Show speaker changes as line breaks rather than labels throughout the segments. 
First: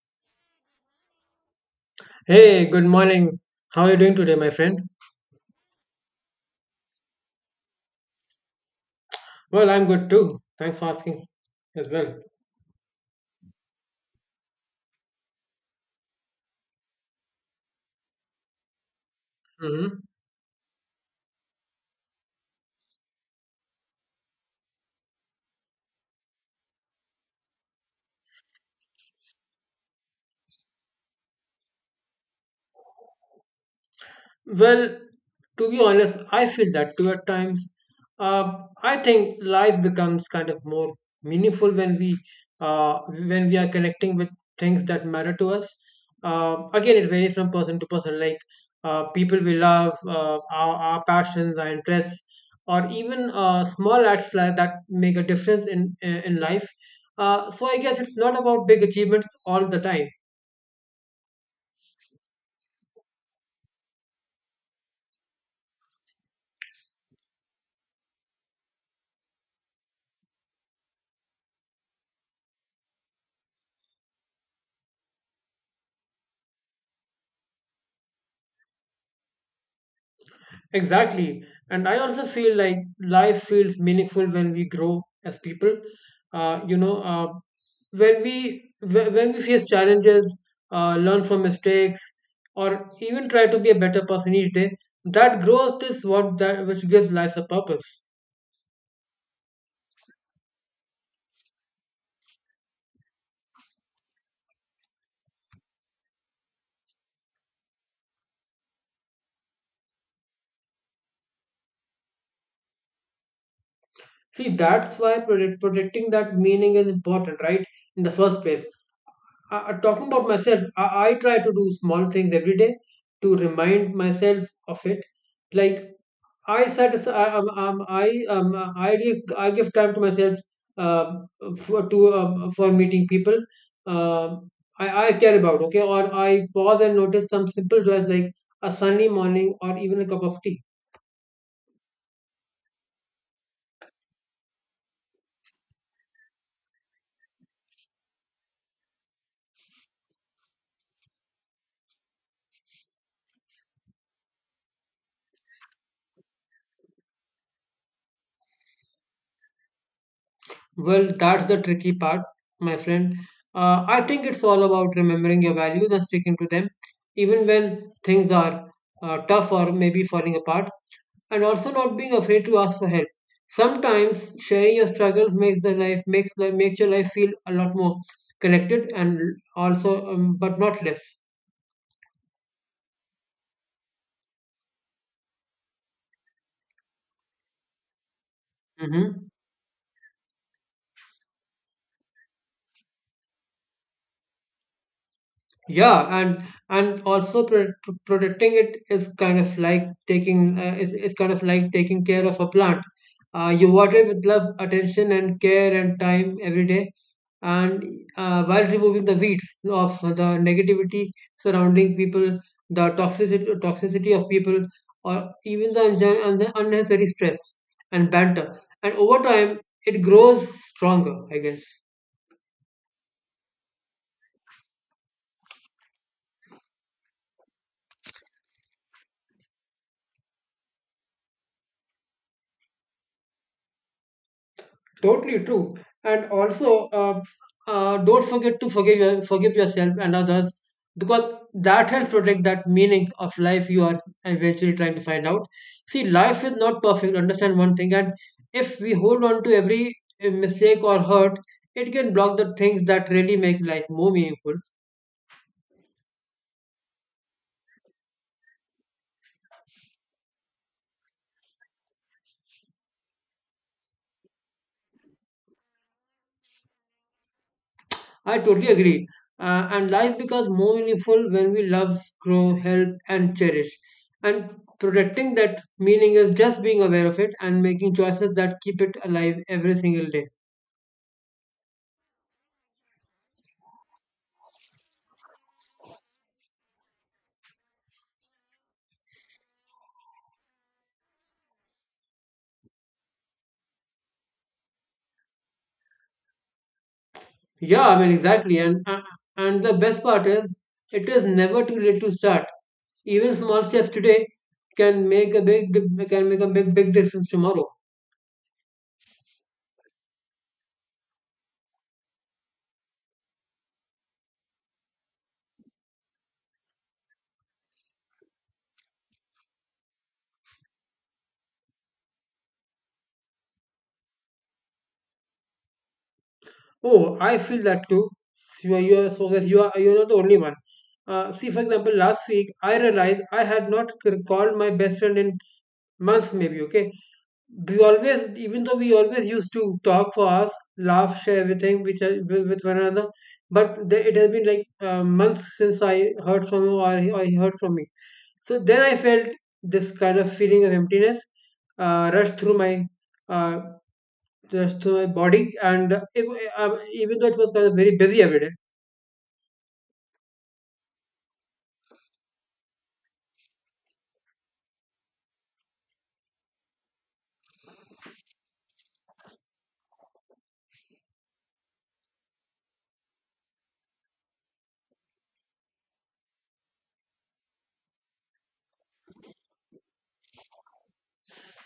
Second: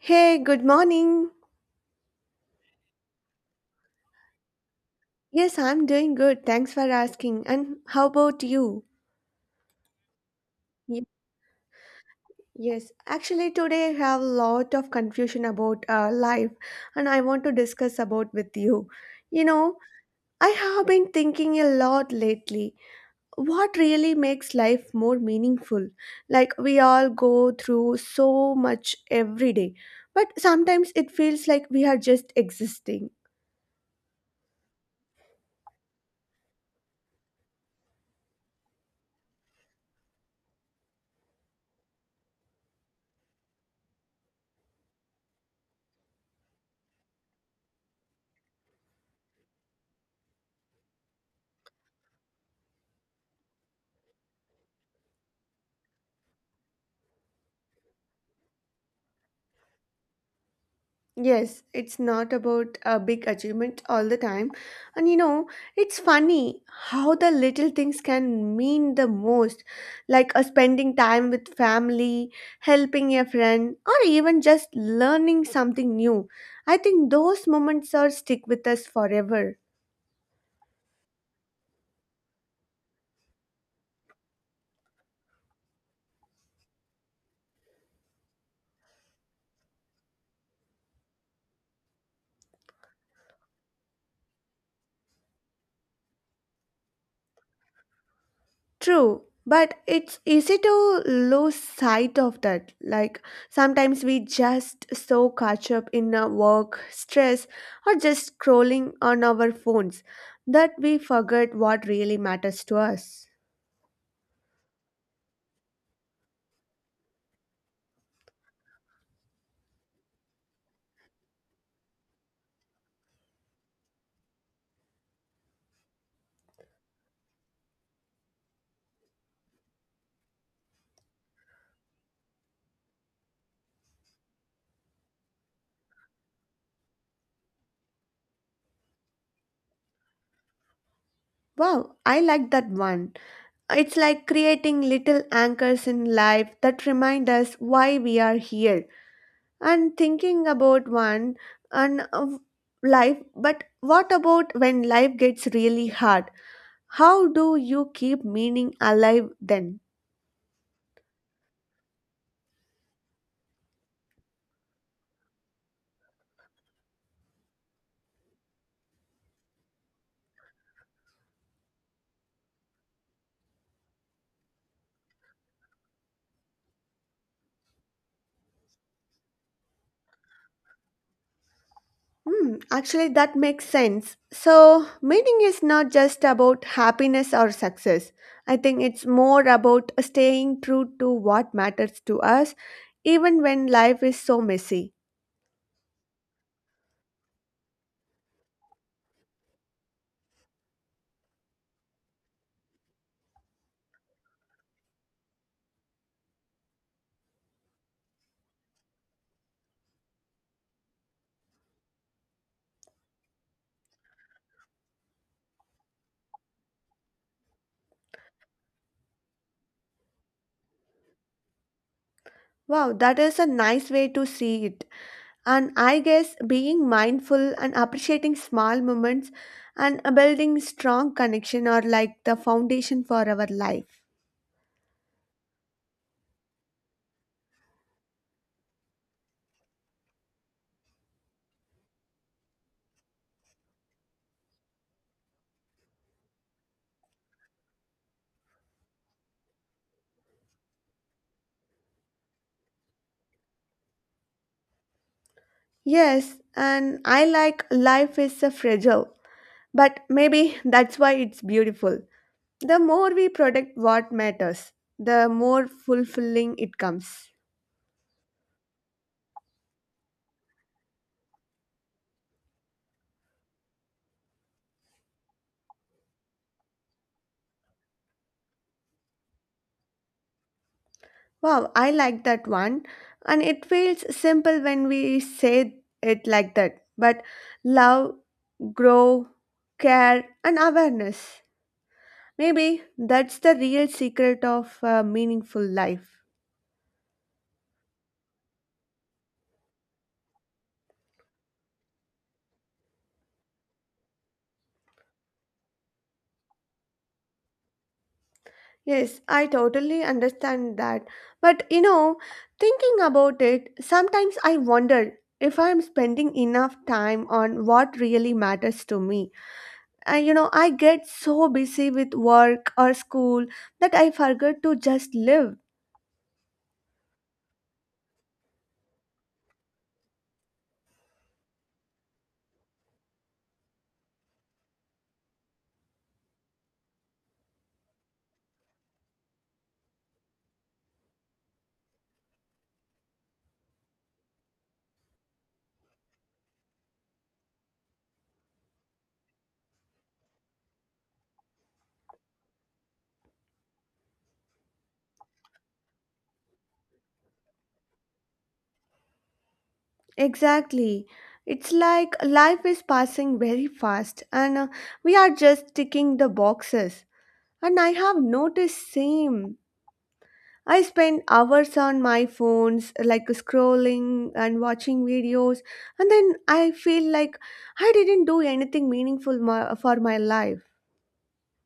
Hey, good morning.
Hey, good morning. How are you doing today, my friend?
Yes, I'm doing good. Thanks for asking. And how about you?
Well, I'm good too. Thanks for
Ye-
asking as well.
Yes, actually today I have a lot of confusion about life and I want to discuss about with you. You know,
hmm
I have been thinking a lot lately. What really makes life more meaningful? Like we all go through so much every day, but sometimes it feels like we are just existing.
Well, to be honest, I feel that too at times. Uh, I think life becomes kind of more meaningful when we are connecting with things that matter to us. Again, it varies from person to person. Like people we love, our passions, our interests, or even small acts like that make a difference in life. So I guess it's not about big achievements all the time.
Yes, it's not about a big achievement all the time. And you know, it's funny how the little things can mean the most, like spending time with family, helping a friend, or even just learning something new. I think those moments are stick with us forever.
Exactly. And I also feel like life feels meaningful when we grow as people. Uh, you know, uh, when we face challenges, learn from mistakes, or even try to be a better person each day, that growth is what that which gives life a purpose.
True, but it's easy to lose sight of that. Like sometimes we just so catch up in our work, stress, or just scrolling on our phones that we forget what really matters to us.
See, that's why protecting that meaning is important, right? In the first place. Talking about myself, I try to do small things every day to remind myself of it like I satisfy. I give time to myself uh, for to for meeting people. Um I care about okay, or I pause and notice some simple joys like a sunny morning or even a cup of tea.
Wow, I like that one. It's like creating little anchors in life that remind us why we are here. And thinking about one and of life, but what about when life gets really hard? How do you keep meaning alive then?
Well, that's the tricky part, my friend. I think it's all about remembering your values and sticking to them, even when things are tough or maybe falling apart, and also not being afraid to ask for help. Sometimes sharing your struggles makes the life makes li- makes your life feel a lot more connected and also, but not less.
Hmm, actually, that makes sense. So, meaning is not just about happiness or success. I think it's
Mm-hmm.
more about staying true to what matters to us, even when life is so messy.
Yeah, and also protecting it is kind of like taking care of a plant. You water it with love, attention, and care and time every day, and while removing the weeds of the negativity surrounding people, the toxicity of people, or even the unnecessary stress and banter. And over time, it grows stronger, I guess.
Wow, that is a nice way to see it. And I guess being mindful and appreciating small moments and building strong connection are like the foundation for our life.
Totally true. And also, don't forget to forgive yourself and others because that helps protect that meaning of life you are eventually trying to find out. See, life is not perfect. Understand one thing, and if we hold on to every mistake or hurt, it can block the things that really make life more meaningful.
Yes, and I like life is a fragile, but maybe that's why it's beautiful. The more we protect what matters, the more fulfilling it comes.
I totally agree. And life becomes more meaningful when we love, grow, help, and cherish. And protecting that meaning is just being aware of it and making choices that keep it alive every single day.
Wow, I like that one, and it feels simple when we say it like that. But love, grow, care, and awareness. Maybe that's the real secret of a meaningful life.
Yeah, I mean, exactly. And the best part is, it is never too late to start. Even small steps today can make a big, big difference tomorrow.
Yes, I totally understand that. But you know, thinking about it, sometimes I wonder if I'm spending enough time on what really matters to me. I, you know, I get so busy with work or school that I forget to just live.
Oh, I feel that too. So, you are, so guys, you are, you're not the only one. See, for example, last week I realized I had not called my best friend in months, maybe. Okay, even though we always used to talk for hours, laugh, share everything with one another, but it has been like months since I heard from you or he heard from me. So then I felt this kind of feeling of emptiness rush through my uh, that's to my body, and even though it was kind of very busy every day,
Exactly. It's like life is passing very fast and we are just ticking the boxes. And I have noticed same. I spend hours on my phones, like scrolling and watching videos, and then I feel like I didn't do anything meaningful for my life.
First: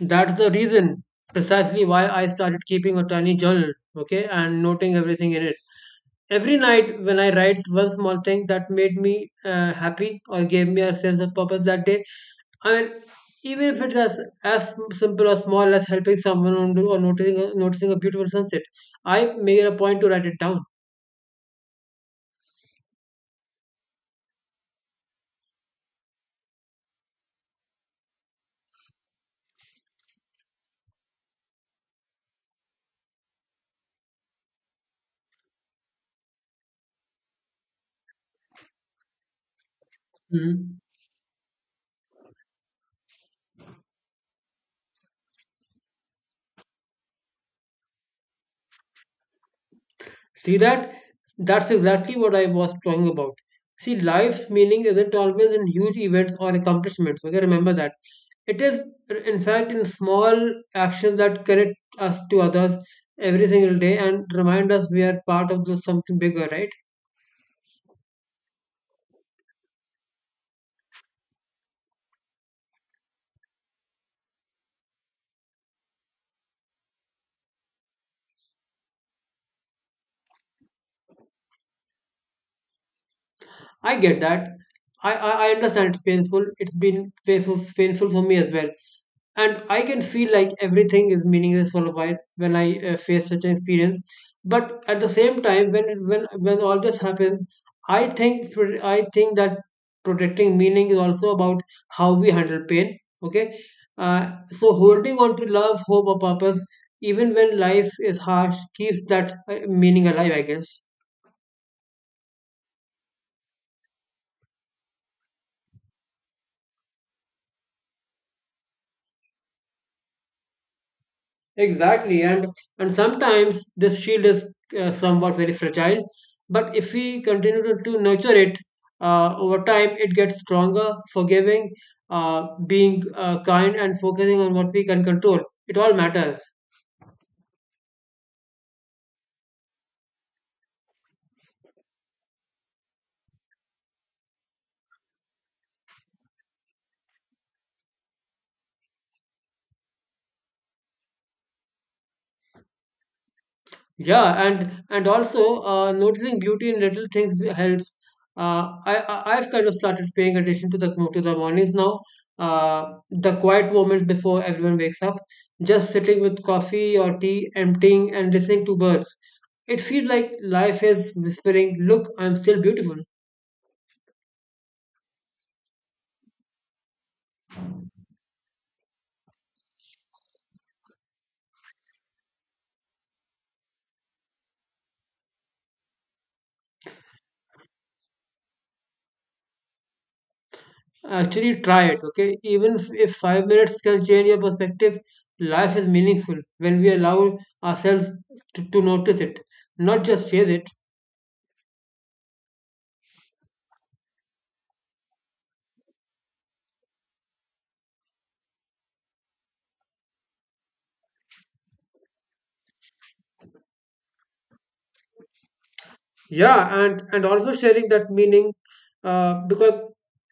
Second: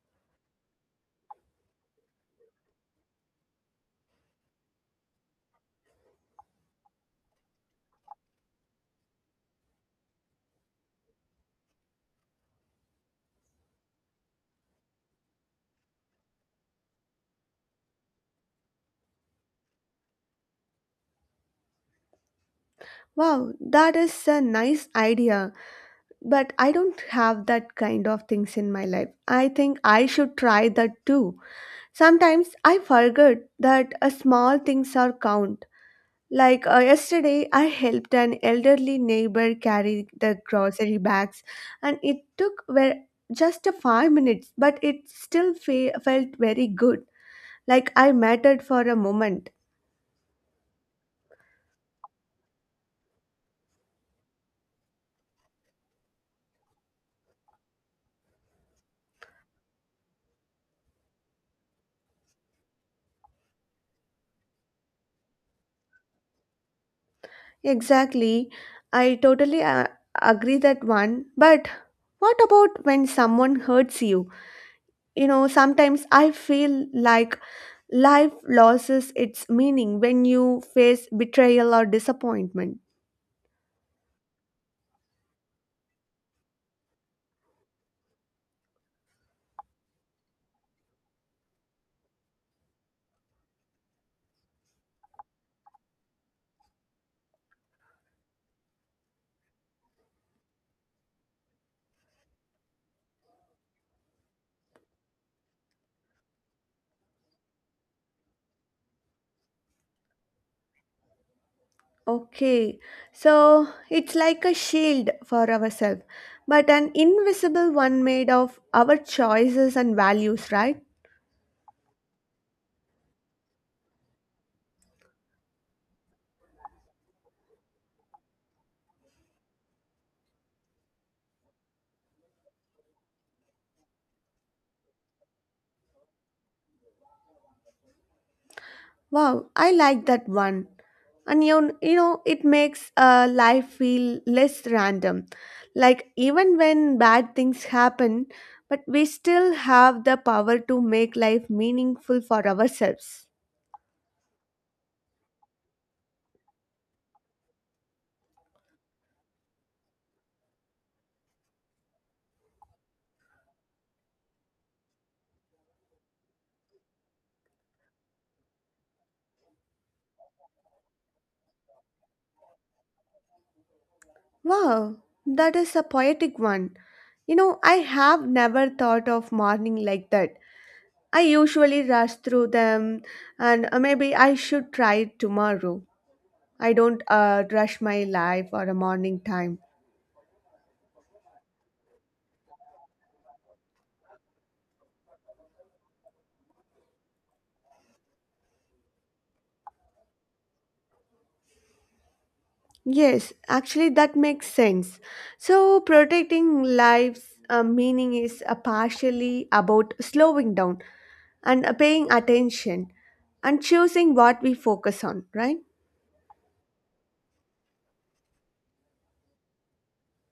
that's the reason precisely why I started keeping a tiny journal, okay, and noting everything in it. Every night, when I write one small thing that made me happy or gave me a sense of purpose that day, I mean, even if it's as simple or small as helping someone or noticing a beautiful sunset, I make it a point to write it down.
Wow, that is a nice idea, but I don't have that kind of things in my life. I think I should try that too. Sometimes I forget that small things are count. Like yesterday, I helped an elderly neighbor carry the
Mhm.
grocery bags, and it took were just a 5 minutes, but it still felt very good. Like I mattered for a moment.
See that? That's exactly what I was talking about. See, life's meaning isn't always in huge events or accomplishments. Okay, remember that. It is, in fact, in small actions that connect us to others every single day and remind us we are part of something bigger, right?
Exactly, I totally agree that one. But what about when someone hurts you? You know, sometimes I feel like life loses its meaning when you face betrayal or disappointment.
I get that. I understand it's painful. It's been painful for me as well. And I can feel like everything is meaningless for a while when I face such an experience. But at the same time, when it- when all this happens, I think for- I think that protecting meaning is also about how we handle pain. Okay, uh, so holding on to love, hope, or purpose, even when life is harsh, keeps that meaning alive. I guess.
Okay, so it's like a shield for ourselves, but an invisible one made of our choices and values, right?
Exactly, and sometimes this shield is somewhat very fragile, but if we continue to nurture it over time, it gets stronger, forgiving, being kind, and focusing on what we can control. It all matters.
Wow, I like that one. And you know, it makes life feel less random. Like, even when bad things happen, but we still have the power to make life meaningful for ourselves.
Yeah, and also noticing beauty in little things helps. I've kind of started paying attention to the mornings now. The quiet moments before everyone wakes up, just sitting with coffee or tea, emptying and listening to birds. It feels like life is whispering, "Look, I'm still beautiful."
Wow, that is a poetic one. You know, I have never thought of morning like that. I usually rush through them, and maybe I should try it tomorrow. I don't rush my life or a morning time.
Actually, try it. Okay, even if 5 minutes can change your perspective, life is meaningful when we allow ourselves to notice it, not just chase it.
Yes, actually, that makes sense. So, protecting lives' meaning is partially about slowing down and paying attention and choosing what we focus on, right?
Yeah, and also sharing that meaning uh, because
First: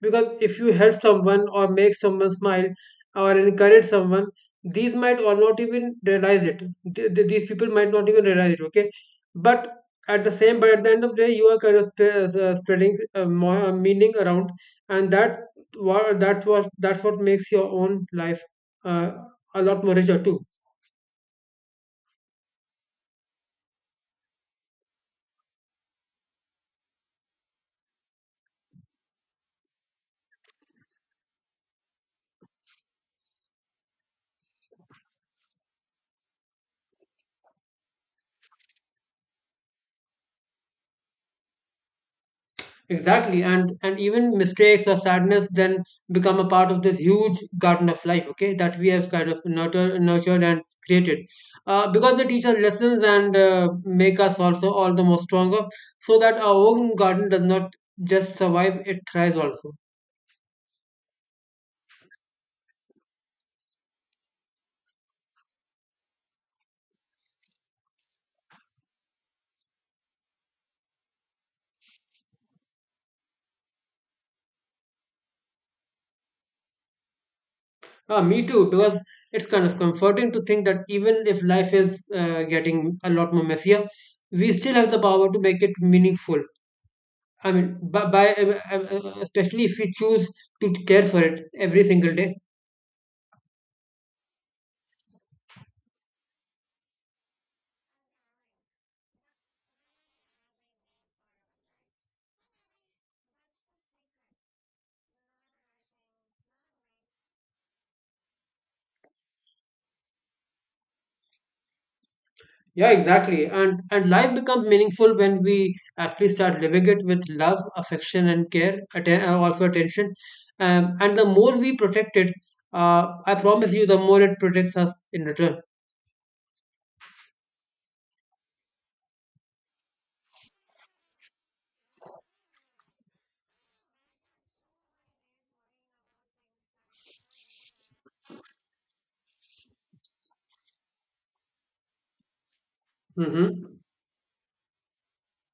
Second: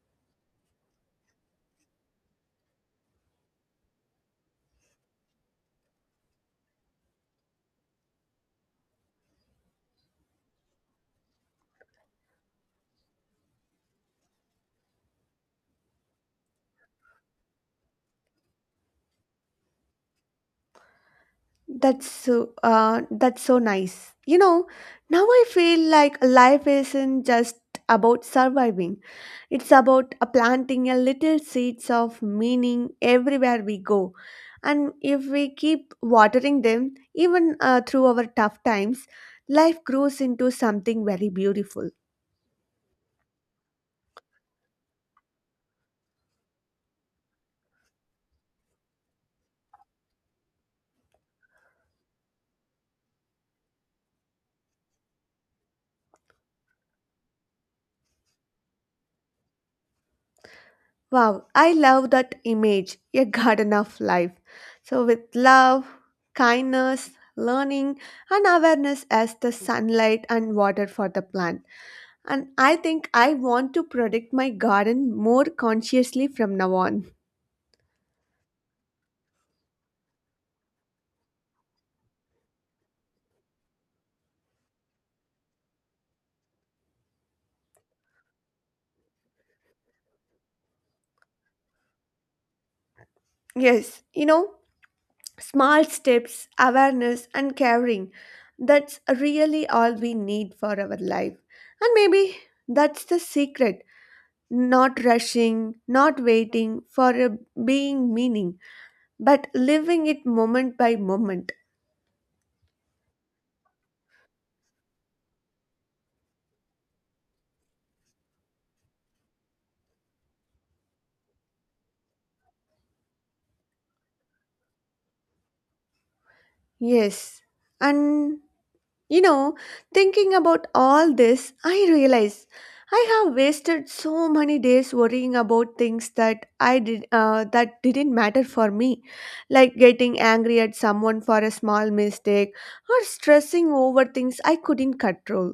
because if you help someone or make someone smile or encourage someone these might or not even realize it these people might not even realize it, okay, but at the end of the day you are kind of spreading more meaning around, and that's what makes your own life uh, a lot more richer too.
That's so nice. You know, now I feel like life isn't just about surviving. It's about planting a little seeds of meaning everywhere we go. And if we keep watering them, even through our tough times, life grows into something very beautiful.
Exactly, and even mistakes or sadness then become a part of this huge garden of life. Okay, that we have kind of nurtured and created, because they teach us lessons and make us also all the more stronger, so that our own garden does not just survive; it thrives also.
Wow, I love that image, a garden of life. So, with love, kindness, learning, and awareness as the sunlight and water for the plant. And I think I want to protect my garden more consciously from now on.
Ah, me too, because it's kind of comforting to think that even if life is getting a lot more messier, we still have the power to make it meaningful. I mean, by especially if we choose to care for it every single day.
Yes, you know, small steps, awareness, and caring. That's really all we need for our life. And maybe that's the secret not rushing, not waiting for a being meaning, but living it moment by moment.
Yeah, exactly. And life becomes meaningful when we actually start living it with love, affection, and care, also attention. And the more we protect it, I promise you, the more it protects us in return.
Yes. And you know, thinking about all this, I realize I have wasted so many days worrying about things that I did that didn't matter for me, like getting angry at someone for a small mistake or stressing
hmm
over things I couldn't control.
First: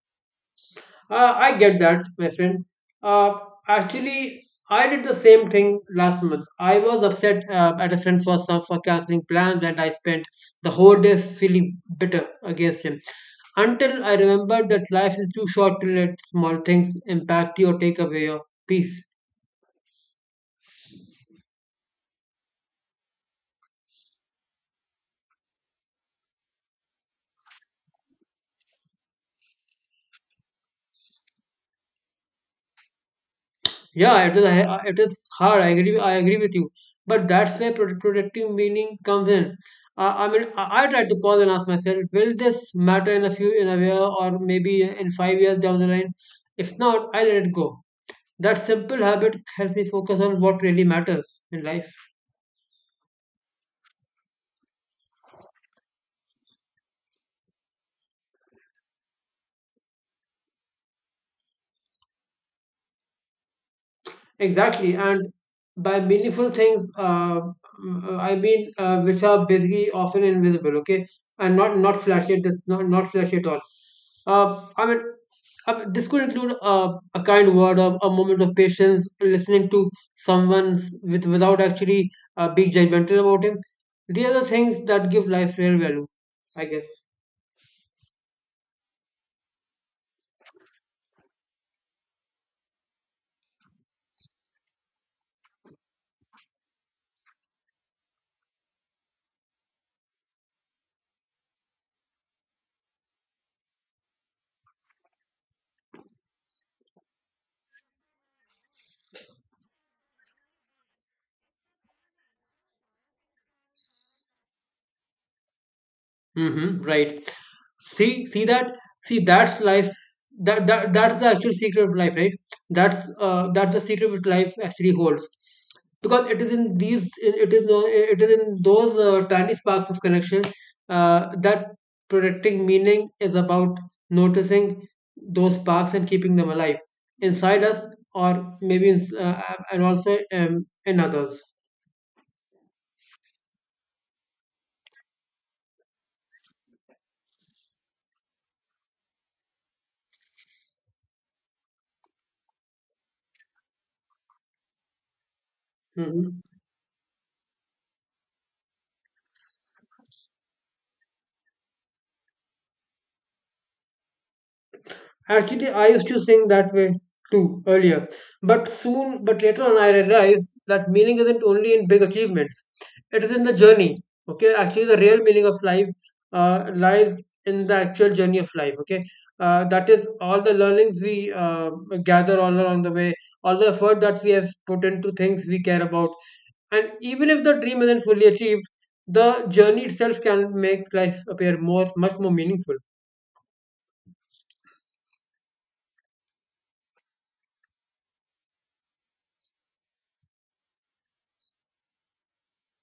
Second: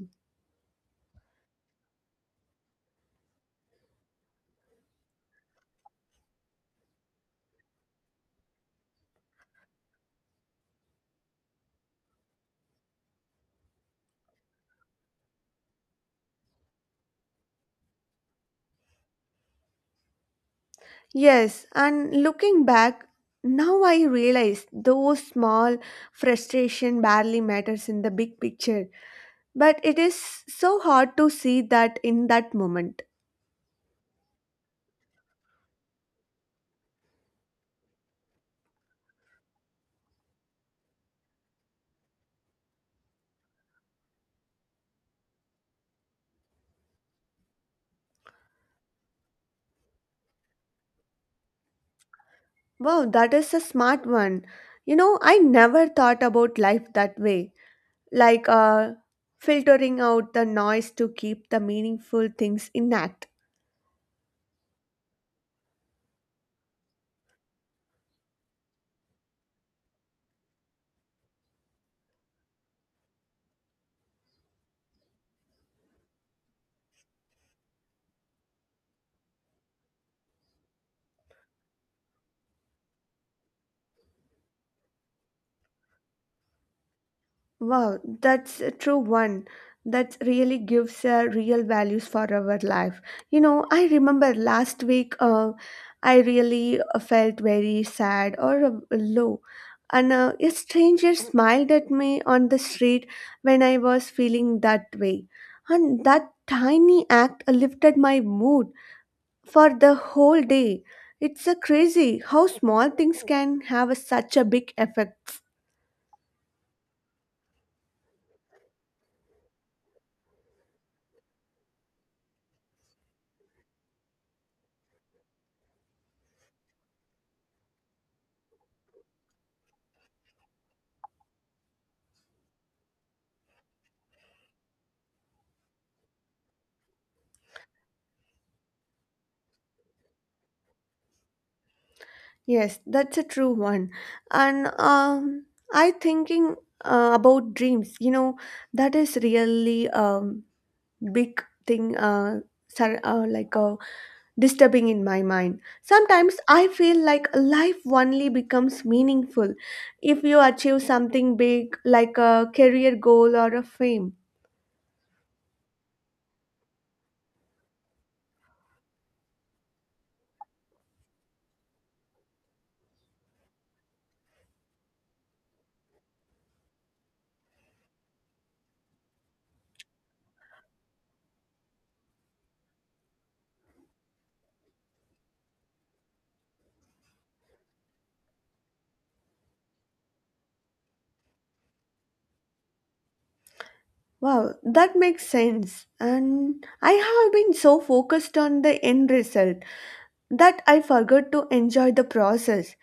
I get that, my friend. Uh, actually, I did the same thing last month. I was upset at a friend for canceling plans, and I spent the whole day feeling bitter against him until I remembered that life is too short to let small things impact you or take away your peace.
Yes, and looking back, now I realize those small frustration barely matters in the big picture, but it is so hard to see that in that moment.
Yeah, it is hard. I agree. I agree with you. But that's where protective meaning comes in. I mean, I try to pause and ask myself, will this matter in a year, or maybe in 5 years down the line? If not, I let it go. That simple habit helps me focus on what really matters in life.
Wow, that is a smart one. You know, I never thought about life that way. Like filtering out the noise to keep the meaningful things intact.
Exactly, and by meaningful things, I mean which are basically often invisible. Okay, and not not flashy. That's not not flashy at all. Uh, I mean, this could include a kind word, a moment of patience, listening to with without actually being judgmental about him. These are the things that give life real value, I guess.
Wow, that's a true one. That really gives real values for our life. You know, I remember last week I really felt very sad or low. And a stranger smiled at me on the street when I was feeling that way. And that tiny act lifted my mood for the whole day. It's crazy how small things can have such a big effect.
Mm-hmm, right. See, see that. See, that's life. That's the actual secret of life, right? That's the secret which life actually holds, because it is in these, it is no, it is in those tiny sparks of connection that protecting meaning is about noticing those sparks and keeping them alive inside us, or maybe and also in others.
Yes, that's a true one. And I thinking about dreams, you know, that is really big thing sar- uh, like uh, disturbing in my mind. Sometimes
Mm-hmm.
I feel like life only becomes meaningful if you achieve something big like a career goal or a fame.
Actually, I used to sing that way too earlier, but soon, but later on, I realized that meaning isn't only in big achievements; it is in the journey. Okay, actually, the real meaning of life lies in the actual journey of life. Okay, that is all the learnings we gather all along the way, all the effort that we have put into things we care about, and even if the dream isn't fully achieved, the journey itself can make life appear much more meaningful.
Wow, that makes sense. And I have been so focused on the end result that I forgot to enjoy the process.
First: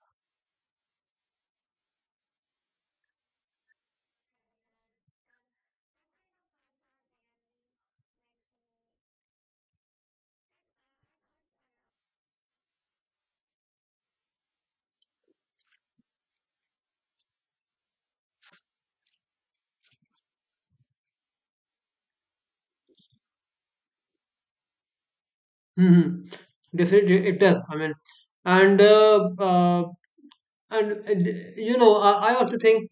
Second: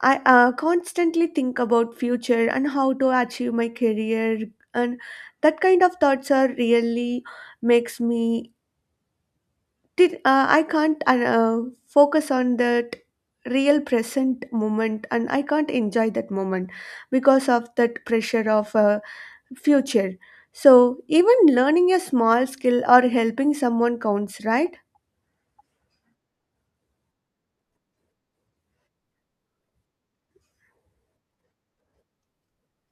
I constantly think about future and how to achieve my career, and that kind of thoughts are really makes me. I can't focus on that real present moment, and I can't enjoy that moment because of that pressure of future. So even learning a small skill or helping someone counts, right?
Mm-hmm. Definitely, it does. I mean, and uh, uh, and uh, I also think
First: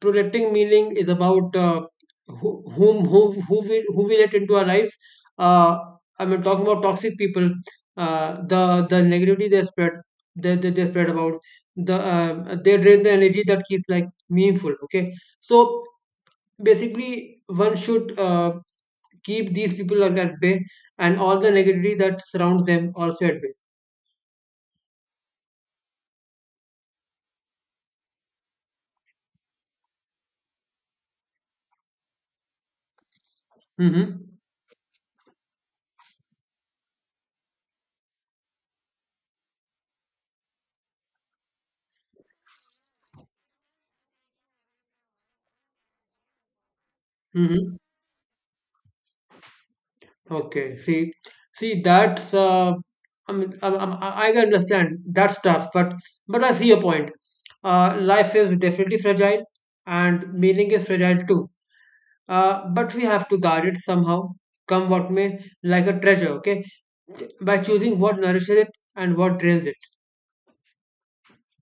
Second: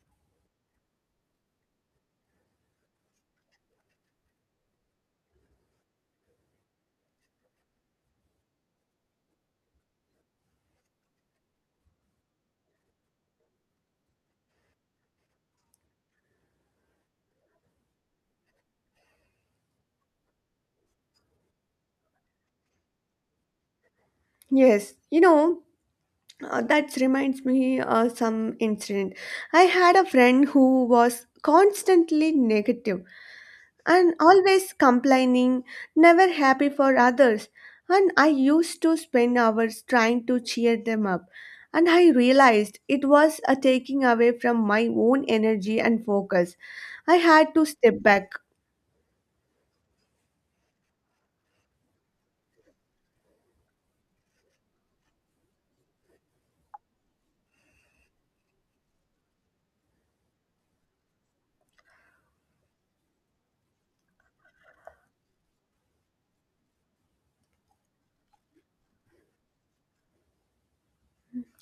protecting meaning is about who, whom who we let into our lives. Uh, I mean, talking about toxic people, the negativity they spread, they spread about they drain the energy that keeps like meaningful. Okay, so basically, one should keep these people at bay and all the negativity that surrounds them also at bay.
Yes, you know that reminds me some incident. I had a friend who was constantly negative and
Mm-hmm.
always complaining, never happy for others. And I used to spend hours trying to cheer them up. And I realized it was a taking away from my own energy and focus. I had to
Mm-hmm.
step back.
Okay. See, that's I mean, I can understand that's tough, but I see your point. Life is definitely fragile, and meaning is fragile too. But we have to guard it somehow, come what may, like a treasure. Okay, by choosing what nourishes it and what drains it.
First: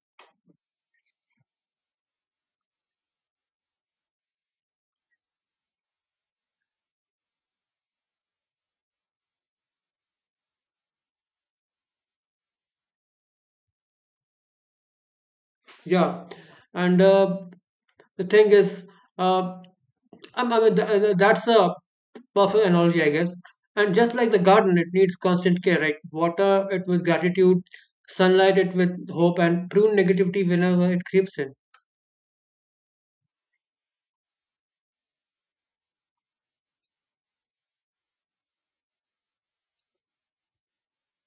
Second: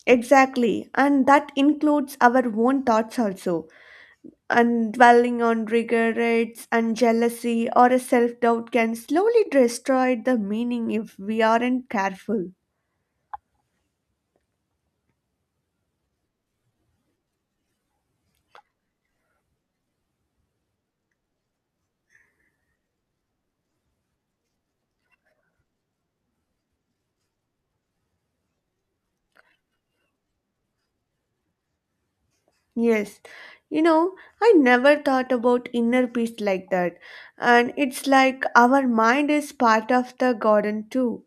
Exactly. And that includes our own thoughts also. And dwelling on regrets and jealousy or a self doubt can slowly destroy the meaning if we aren't careful.
Yeah, and the thing is, uh, that's a perfect analogy, I guess. And just like the garden, it needs constant care, right? Water it with gratitude, sunlight it with hope, and prune negativity whenever it creeps in.
Yes, you know, I never thought about inner peace like that. And it's like our mind is part of the garden too.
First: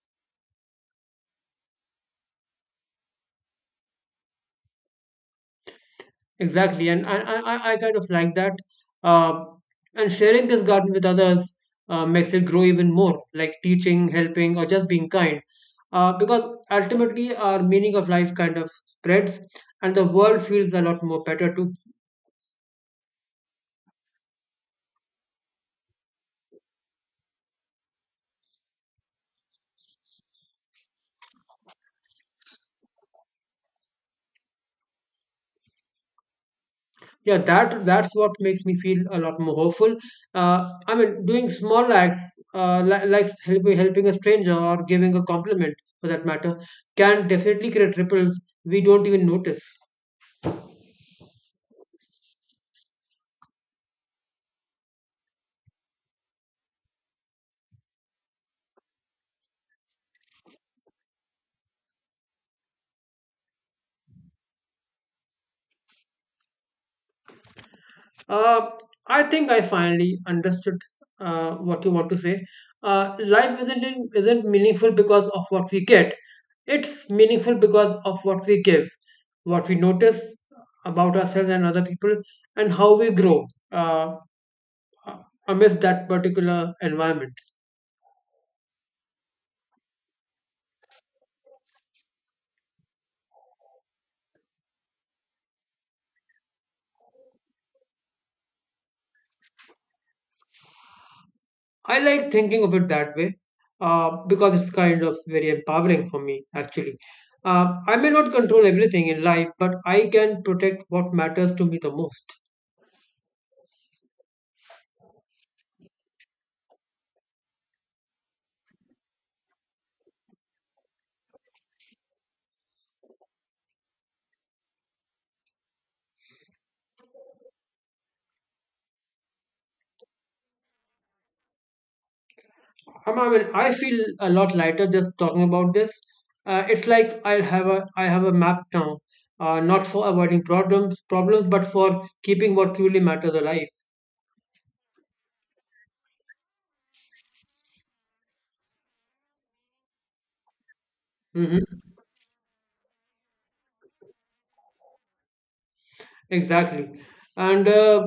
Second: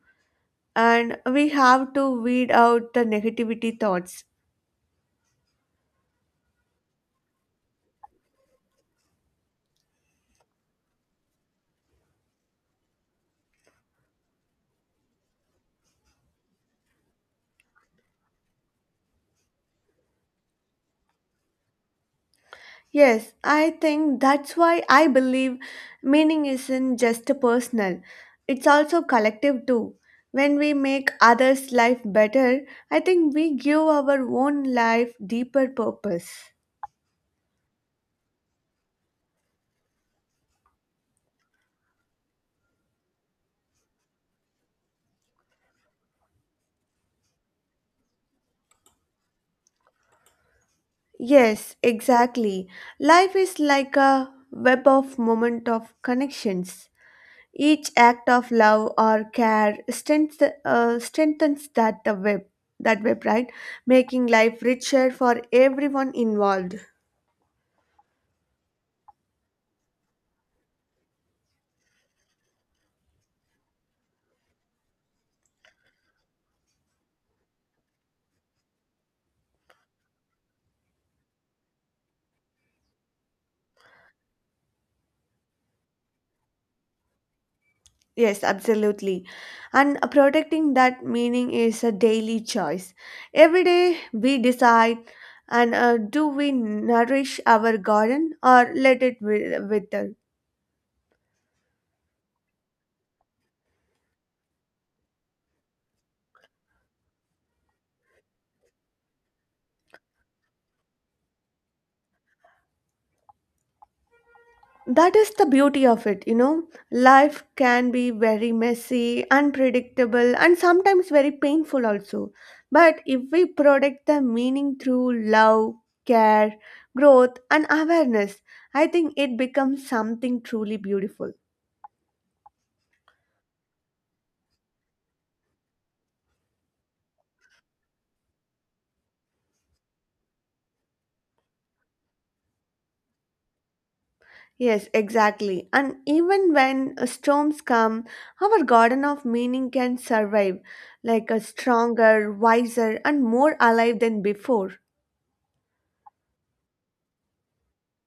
And we have to weed out the negativity thoughts.
Exactly, and I kind of like that. Uh, and sharing this garden with others makes it grow even more, like teaching, helping, or just being kind. Because ultimately, our meaning of life kind of spreads, and the world feels a lot more better too.
Yes, I think that's why I believe meaning isn't just personal, it's also collective too. When we make others' life better, I think we give our own life deeper purpose.
Yeah, that's what makes me feel a lot more hopeful. uh, I mean, doing small acts, like helping a stranger or giving a compliment, for that matter, can definitely create ripples we don't even notice.
Yes, exactly. Life is like a web of moment of connections. Each act of love or care strengthens that web, right? Making life richer for everyone involved.
uh, I think I finally understood what you want to say. Life isn't meaningful because of what we get, it's meaningful because of what we give, what we notice about ourselves and other people, and how we grow, uh, uh, amidst that particular environment.
Yes, absolutely. And protecting that meaning is a daily choice. Every day we decide and do we nourish our garden or let it wither?
I like thinking of it that way, because it's kind of very empowering for me, actually. I may not control everything in life, but I can protect what matters to me the most.
That is the beauty of it, you know. Life can be very messy, unpredictable, and sometimes very painful also. But if we protect the meaning through love, care, growth, and awareness, I think it becomes something truly beautiful.
I mean, I feel a lot lighter just talking about this. It's like I have a map now, not for avoiding problems, but for keeping what truly matters alive.
Yes, exactly. And even when storms come, our garden of meaning can survive, like a
Mm-hmm.
stronger, wiser, and more alive than before.
Exactly. And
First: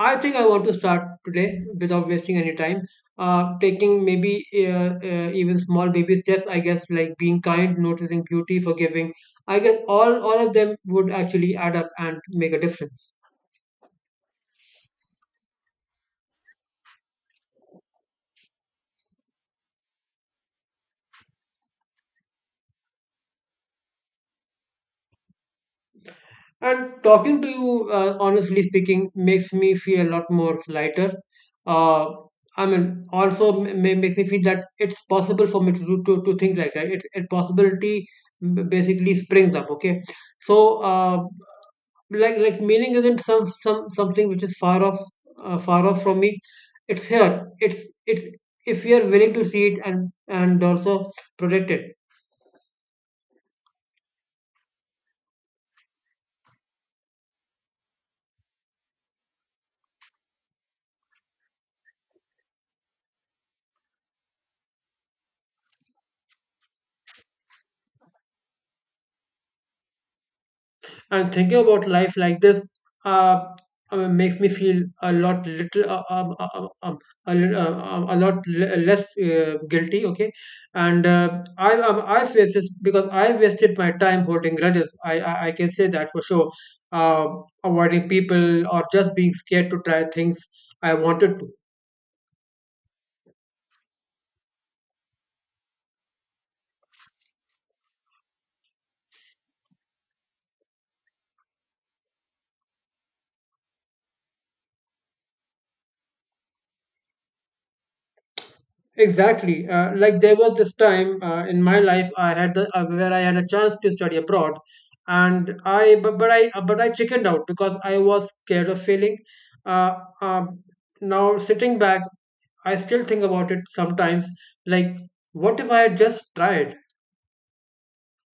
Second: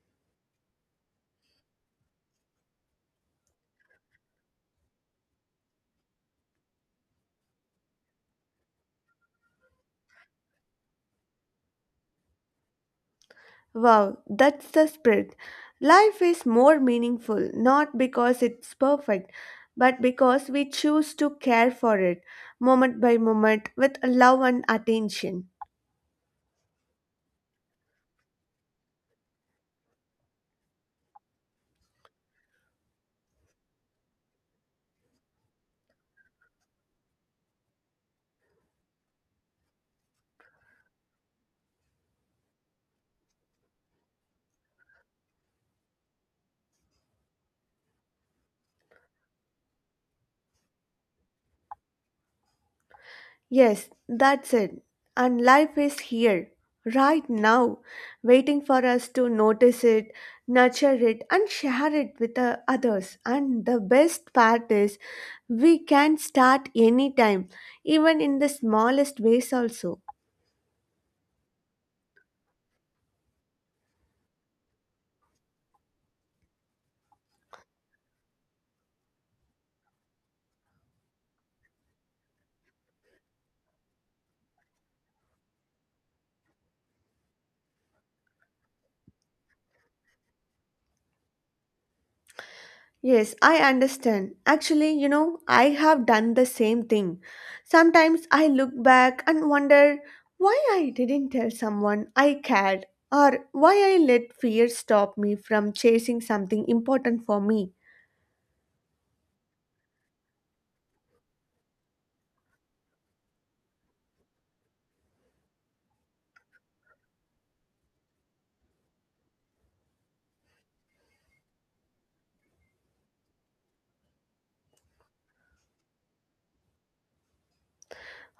I think I want to start today without wasting any time. Taking maybe even small baby steps, I guess, like being kind, noticing beauty, forgiving. I guess all of them would actually add up and make a difference.
Wow, that's the spirit. Life is more meaningful, not because it's perfect, but because we choose to care for it moment by moment with love and attention.
And talking to you, honestly speaking, makes me feel a lot more lighter. Uh, I mean, also makes me feel that it's possible for me to think like that. It Possibility basically springs up. Okay, so uh, like meaning isn't something which is far off, far off from me. It's here. It's, if we are willing to see it, and also protect it.
Yes, that's it. And life is here, right now, waiting for us to notice it, nurture it, and share it with the others. And the best part is, we can start anytime, even in the smallest ways, also.
And thinking about life like this, uh, makes me feel a lot little a, lit- a lot less guilty. Okay, and I I face this because I wasted my time holding grudges. I can say that for sure. uh, Avoiding people or just being scared to try things I wanted to.
Yes, I understand. Actually, you know, I have done the same thing. Sometimes I look back and wonder why I didn't tell someone I cared or why I let fear stop me from chasing something important for me.
Exactly. Like there was this time in my life I had the where I had a chance to study abroad, and I but I chickened out because I was scared of failing. Uh, uh, Now sitting back, I still think about it sometimes. Like, what if I had just tried?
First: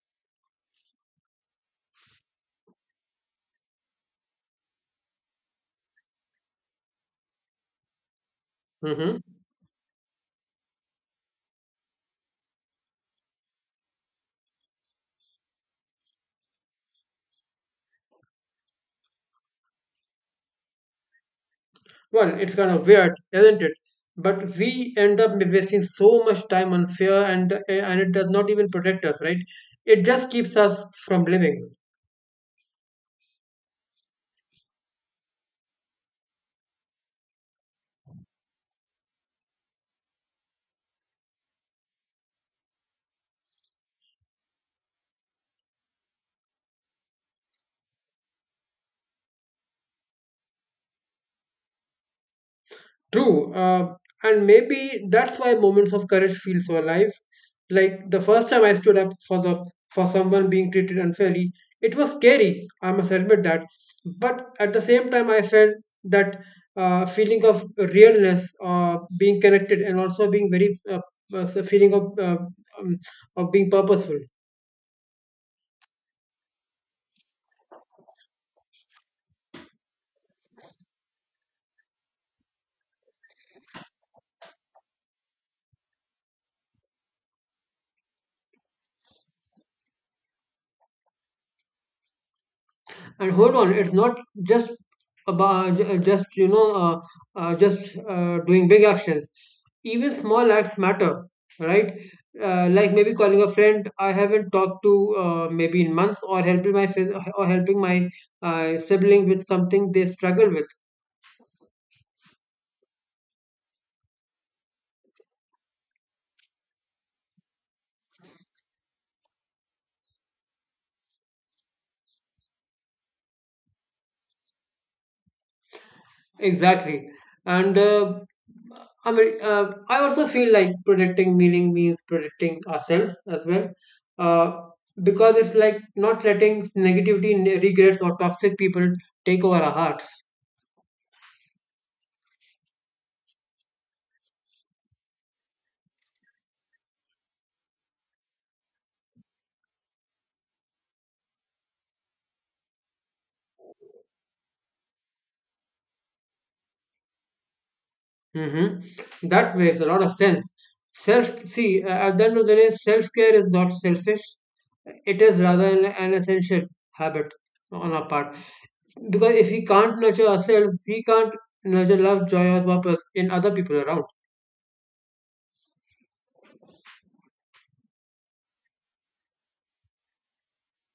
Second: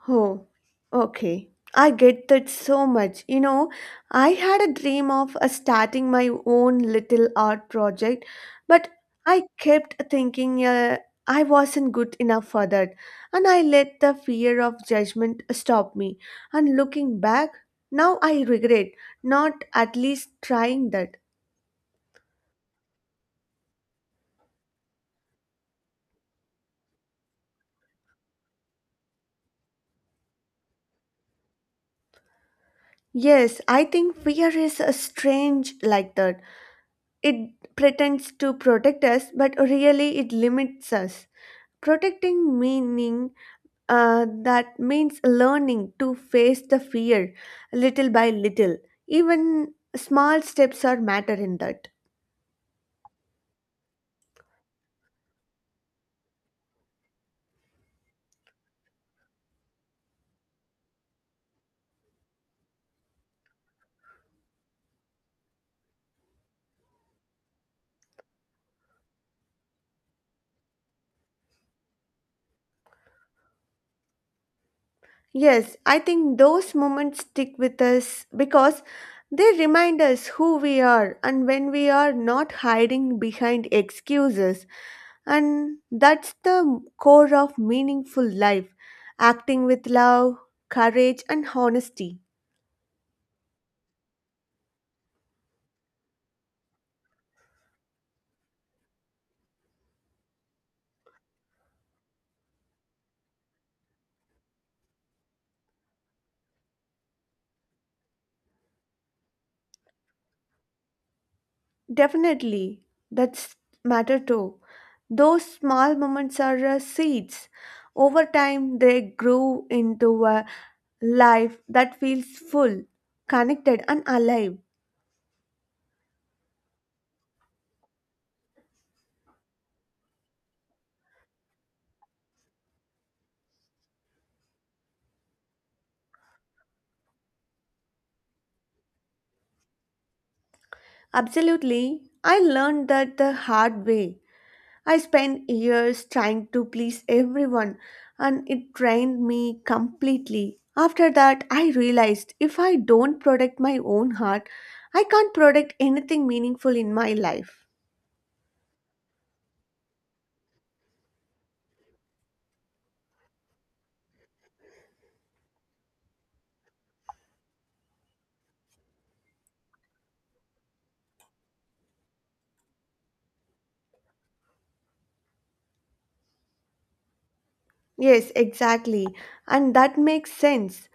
Oh, okay. I get that so much. You know, I had a dream of starting my own little art project, but
Hmm.
I kept thinking I wasn't good enough for that, and I let the fear of judgment stop me. And looking back, now I regret not at least trying that.
Well, it's kind of weird, isn't it? But we end up wasting so much time on fear, and it does not even protect us, right? It just keeps us from living.
Yes, I think fear is a strange like that. It pretends to protect us, but really it limits us. Protecting meaning that means learning to face the fear little by little. Even small steps are matter in that.
True. And maybe that's why moments of courage feel so alive. Like the first time I stood up for someone being treated unfairly, it was scary. I must admit that. But at the same time, I felt that feeling of realness, being connected, and also being very feeling um, of being purposeful.
Yes, I think those moments stick with us because they remind us who we are and when we are not hiding behind excuses. And that's the core of meaningful life acting with love, courage, and honesty.
And hold on, it's not just about just just doing big actions, even small acts matter, right? Like maybe calling a friend I haven't talked to maybe in months, or helping my sibling with something they struggle with.
Definitely, that's matter too. Those small moments are seeds. Over time, they grow into a life that feels full, connected, and alive.
Exactly. And uh, I also feel like protecting meaning means protecting ourselves as well. Uh, because it's like not letting regrets, or toxic people take over our hearts.
Absolutely, I learned that the hard way. I spent years trying to please everyone, and it drained me completely. After that, I realized if I don't protect my own heart, I can't protect anything meaningful in my life.
Mm-hmm. That makes a lot of sense. See, at the end of the day, self care is not selfish. It is rather an essential habit on our part. Because if we can't nurture ourselves, we can't nurture love, joy, or purpose in other people around.
Yes, exactly. And that makes sense.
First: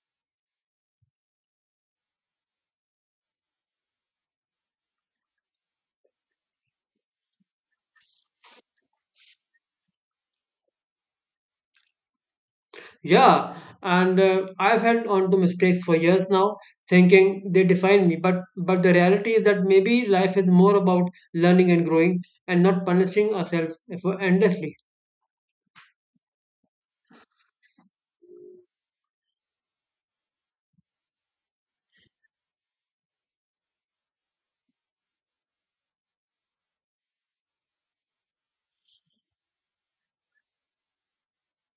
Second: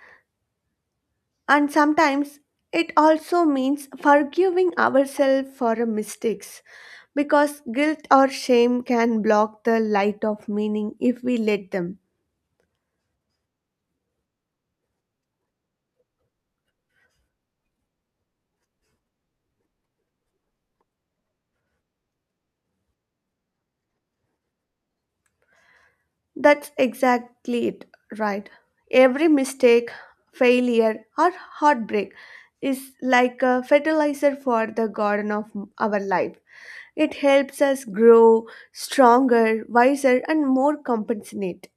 And sometimes it also means forgiving ourselves for our mistakes because guilt or shame can block the light of meaning if we let them.
Yeah, and I've held on to mistakes for years now, thinking they define me. But the reality is that maybe life is more about learning and growing, and not punishing ourselves for endlessly.
That's exactly it, right? Every mistake, failure, or heartbreak is like a fertilizer for the garden of our life. It helps us grow stronger, wiser, and more compassionate.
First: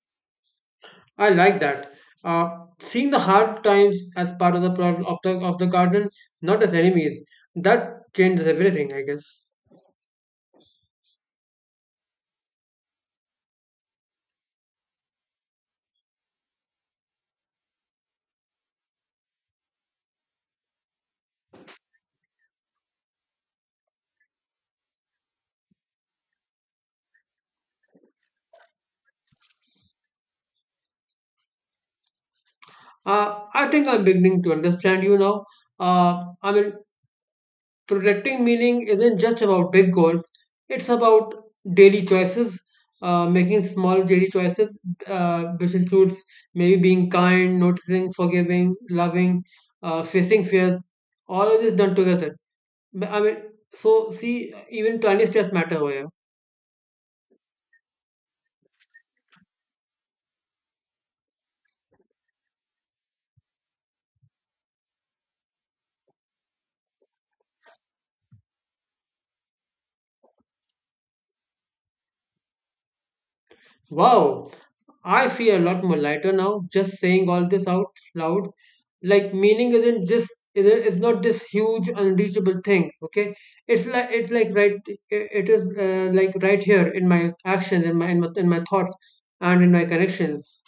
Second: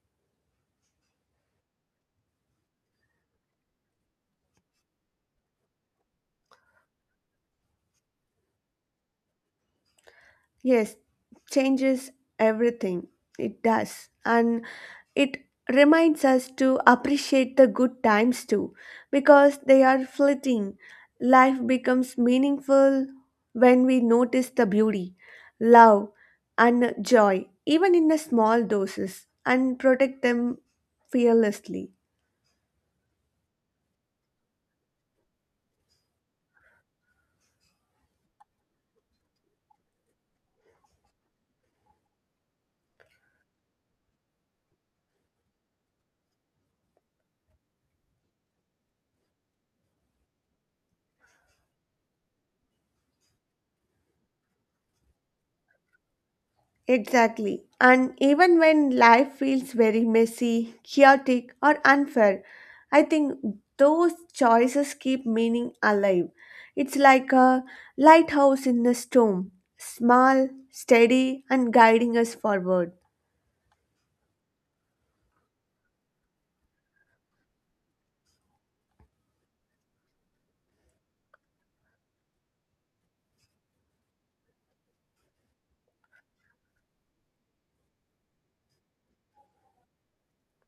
I like that. Uh, Seeing the hard times as part of the problem of the garden, not as enemies. That changes everything, I guess.
Yes, changes everything. It does. And it reminds us to appreciate the good times too, because they are fleeting. Life becomes meaningful when we notice the beauty, love, and joy, even in the small doses, and protect them fearlessly.
I think I'm beginning to understand you now. I mean, protecting meaning isn't just about big goals, it's about daily choices, making small daily choices which includes maybe being kind, noticing, forgiving, loving, facing fears, all of this done together. But, I mean, so, see, even tiny steps matter over here.
Exactly. And even when life feels very messy, chaotic, or unfair, I think those choices keep meaning alive. It's like a lighthouse in a storm, small, steady, and guiding us forward.
Wow, I feel a lot more lighter now just saying all this out loud. Like meaning isn't just is it's not this huge unreachable thing. Okay, it's like right it is, like right here in my actions, in in my thoughts, and in my connections.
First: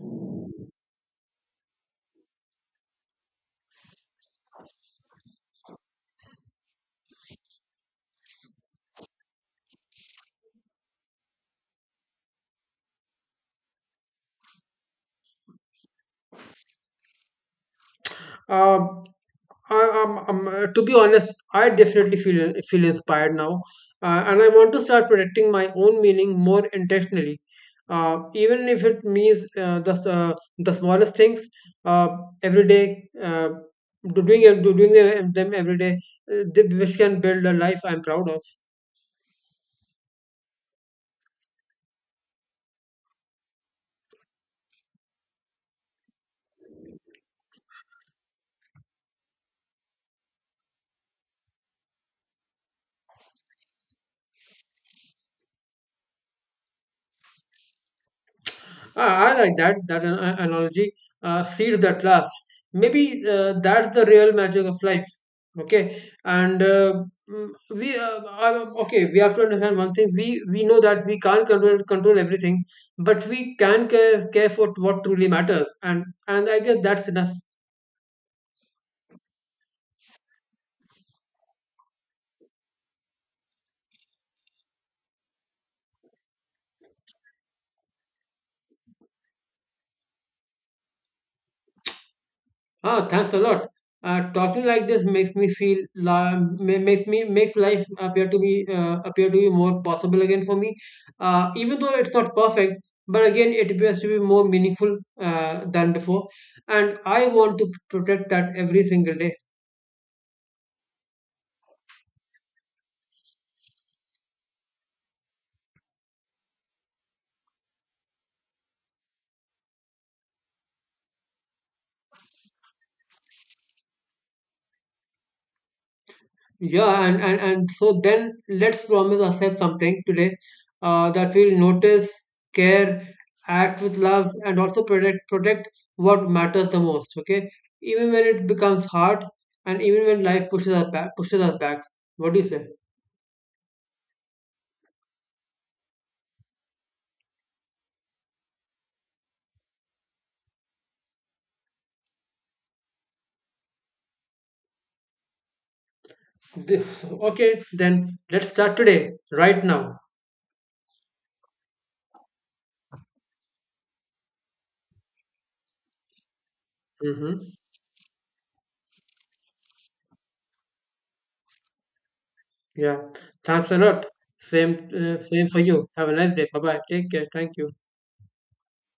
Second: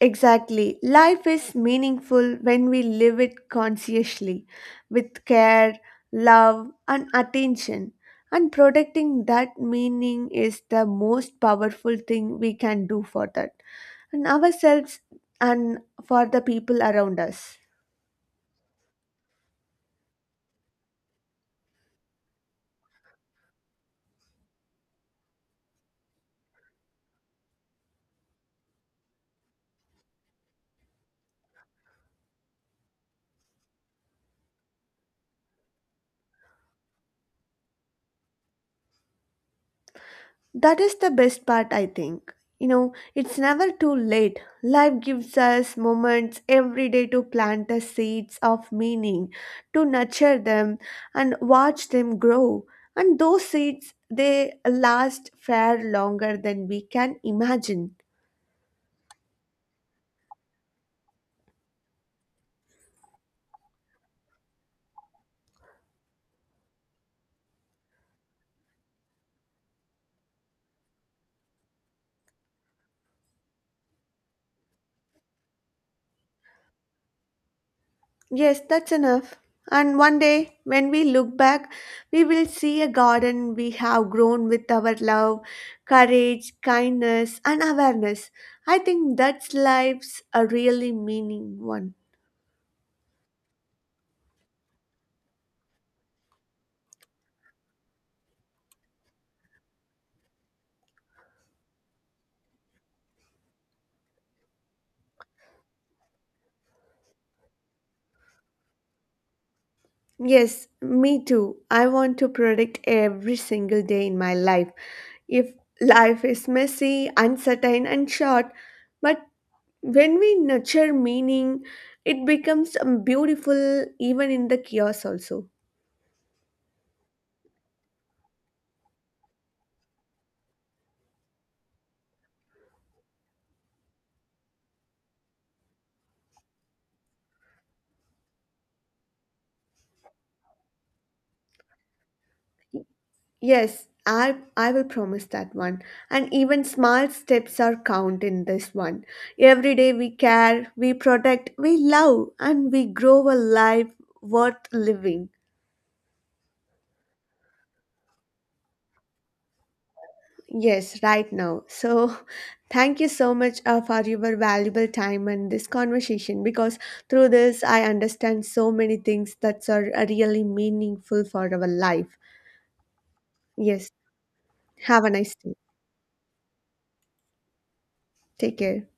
Exactly. Life is meaningful when we live it consciously, with care, love, and attention. And protecting that meaning is the most powerful thing we can do for that, and ourselves and for the people around us.
Uh, to be honest, I definitely feel inspired now, and I want to start protecting my own meaning more intentionally, even if it means the smallest things uh, every day, uh, doing them every day, which can build a life I'm proud of.
That is the best part, I think. You know, it's never too late. Life gives us moments every day to plant the seeds of meaning, to nurture them and watch them grow. And those seeds, they last far longer than we can imagine.
I like that analogy. Seeds that last. Maybe that's the real magic of life. Okay, and mm, we I- okay, we have to understand one thing. We know that we can't control everything, but we can care, care for what truly matters. And I guess that's enough.
Yes, that's enough. And one day, when we look back, we will see a garden we have grown with our love, courage, kindness, and awareness. I think that's life's a really meaning one.
Oh, thanks a lot. Talking like this makes me feel makes me makes life appear to be more possible again for me. Even though it's not perfect, but again it appears to be more meaningful than before. And I want to protect that every single day.
Yes, me too. I want to protect every single day in my life. If life is messy, uncertain, and short, but when we nurture meaning, it becomes beautiful even in the chaos also.
Yeah, and so then let's promise ourselves something today that we'll notice, care, act with love, and also protect what matters the most. Okay, even when it becomes hard, and even when life pushes us back. What do you say?
Yes, I will promise that one. And even small steps are count in this one. Every day we care, we protect, we love, and we grow a life worth living.
This, okay, then let's start today, right now.
Yes, right now. So, thank you so much for your valuable time and this conversation because through
Mm-hmm.
this I understand so many things that are really meaningful for our life.
Yeah, thanks a
Yes,
lot. Same,
have a nice
same
day.
for you. Have a nice day. Bye bye. Take care. Thank you.
Take care.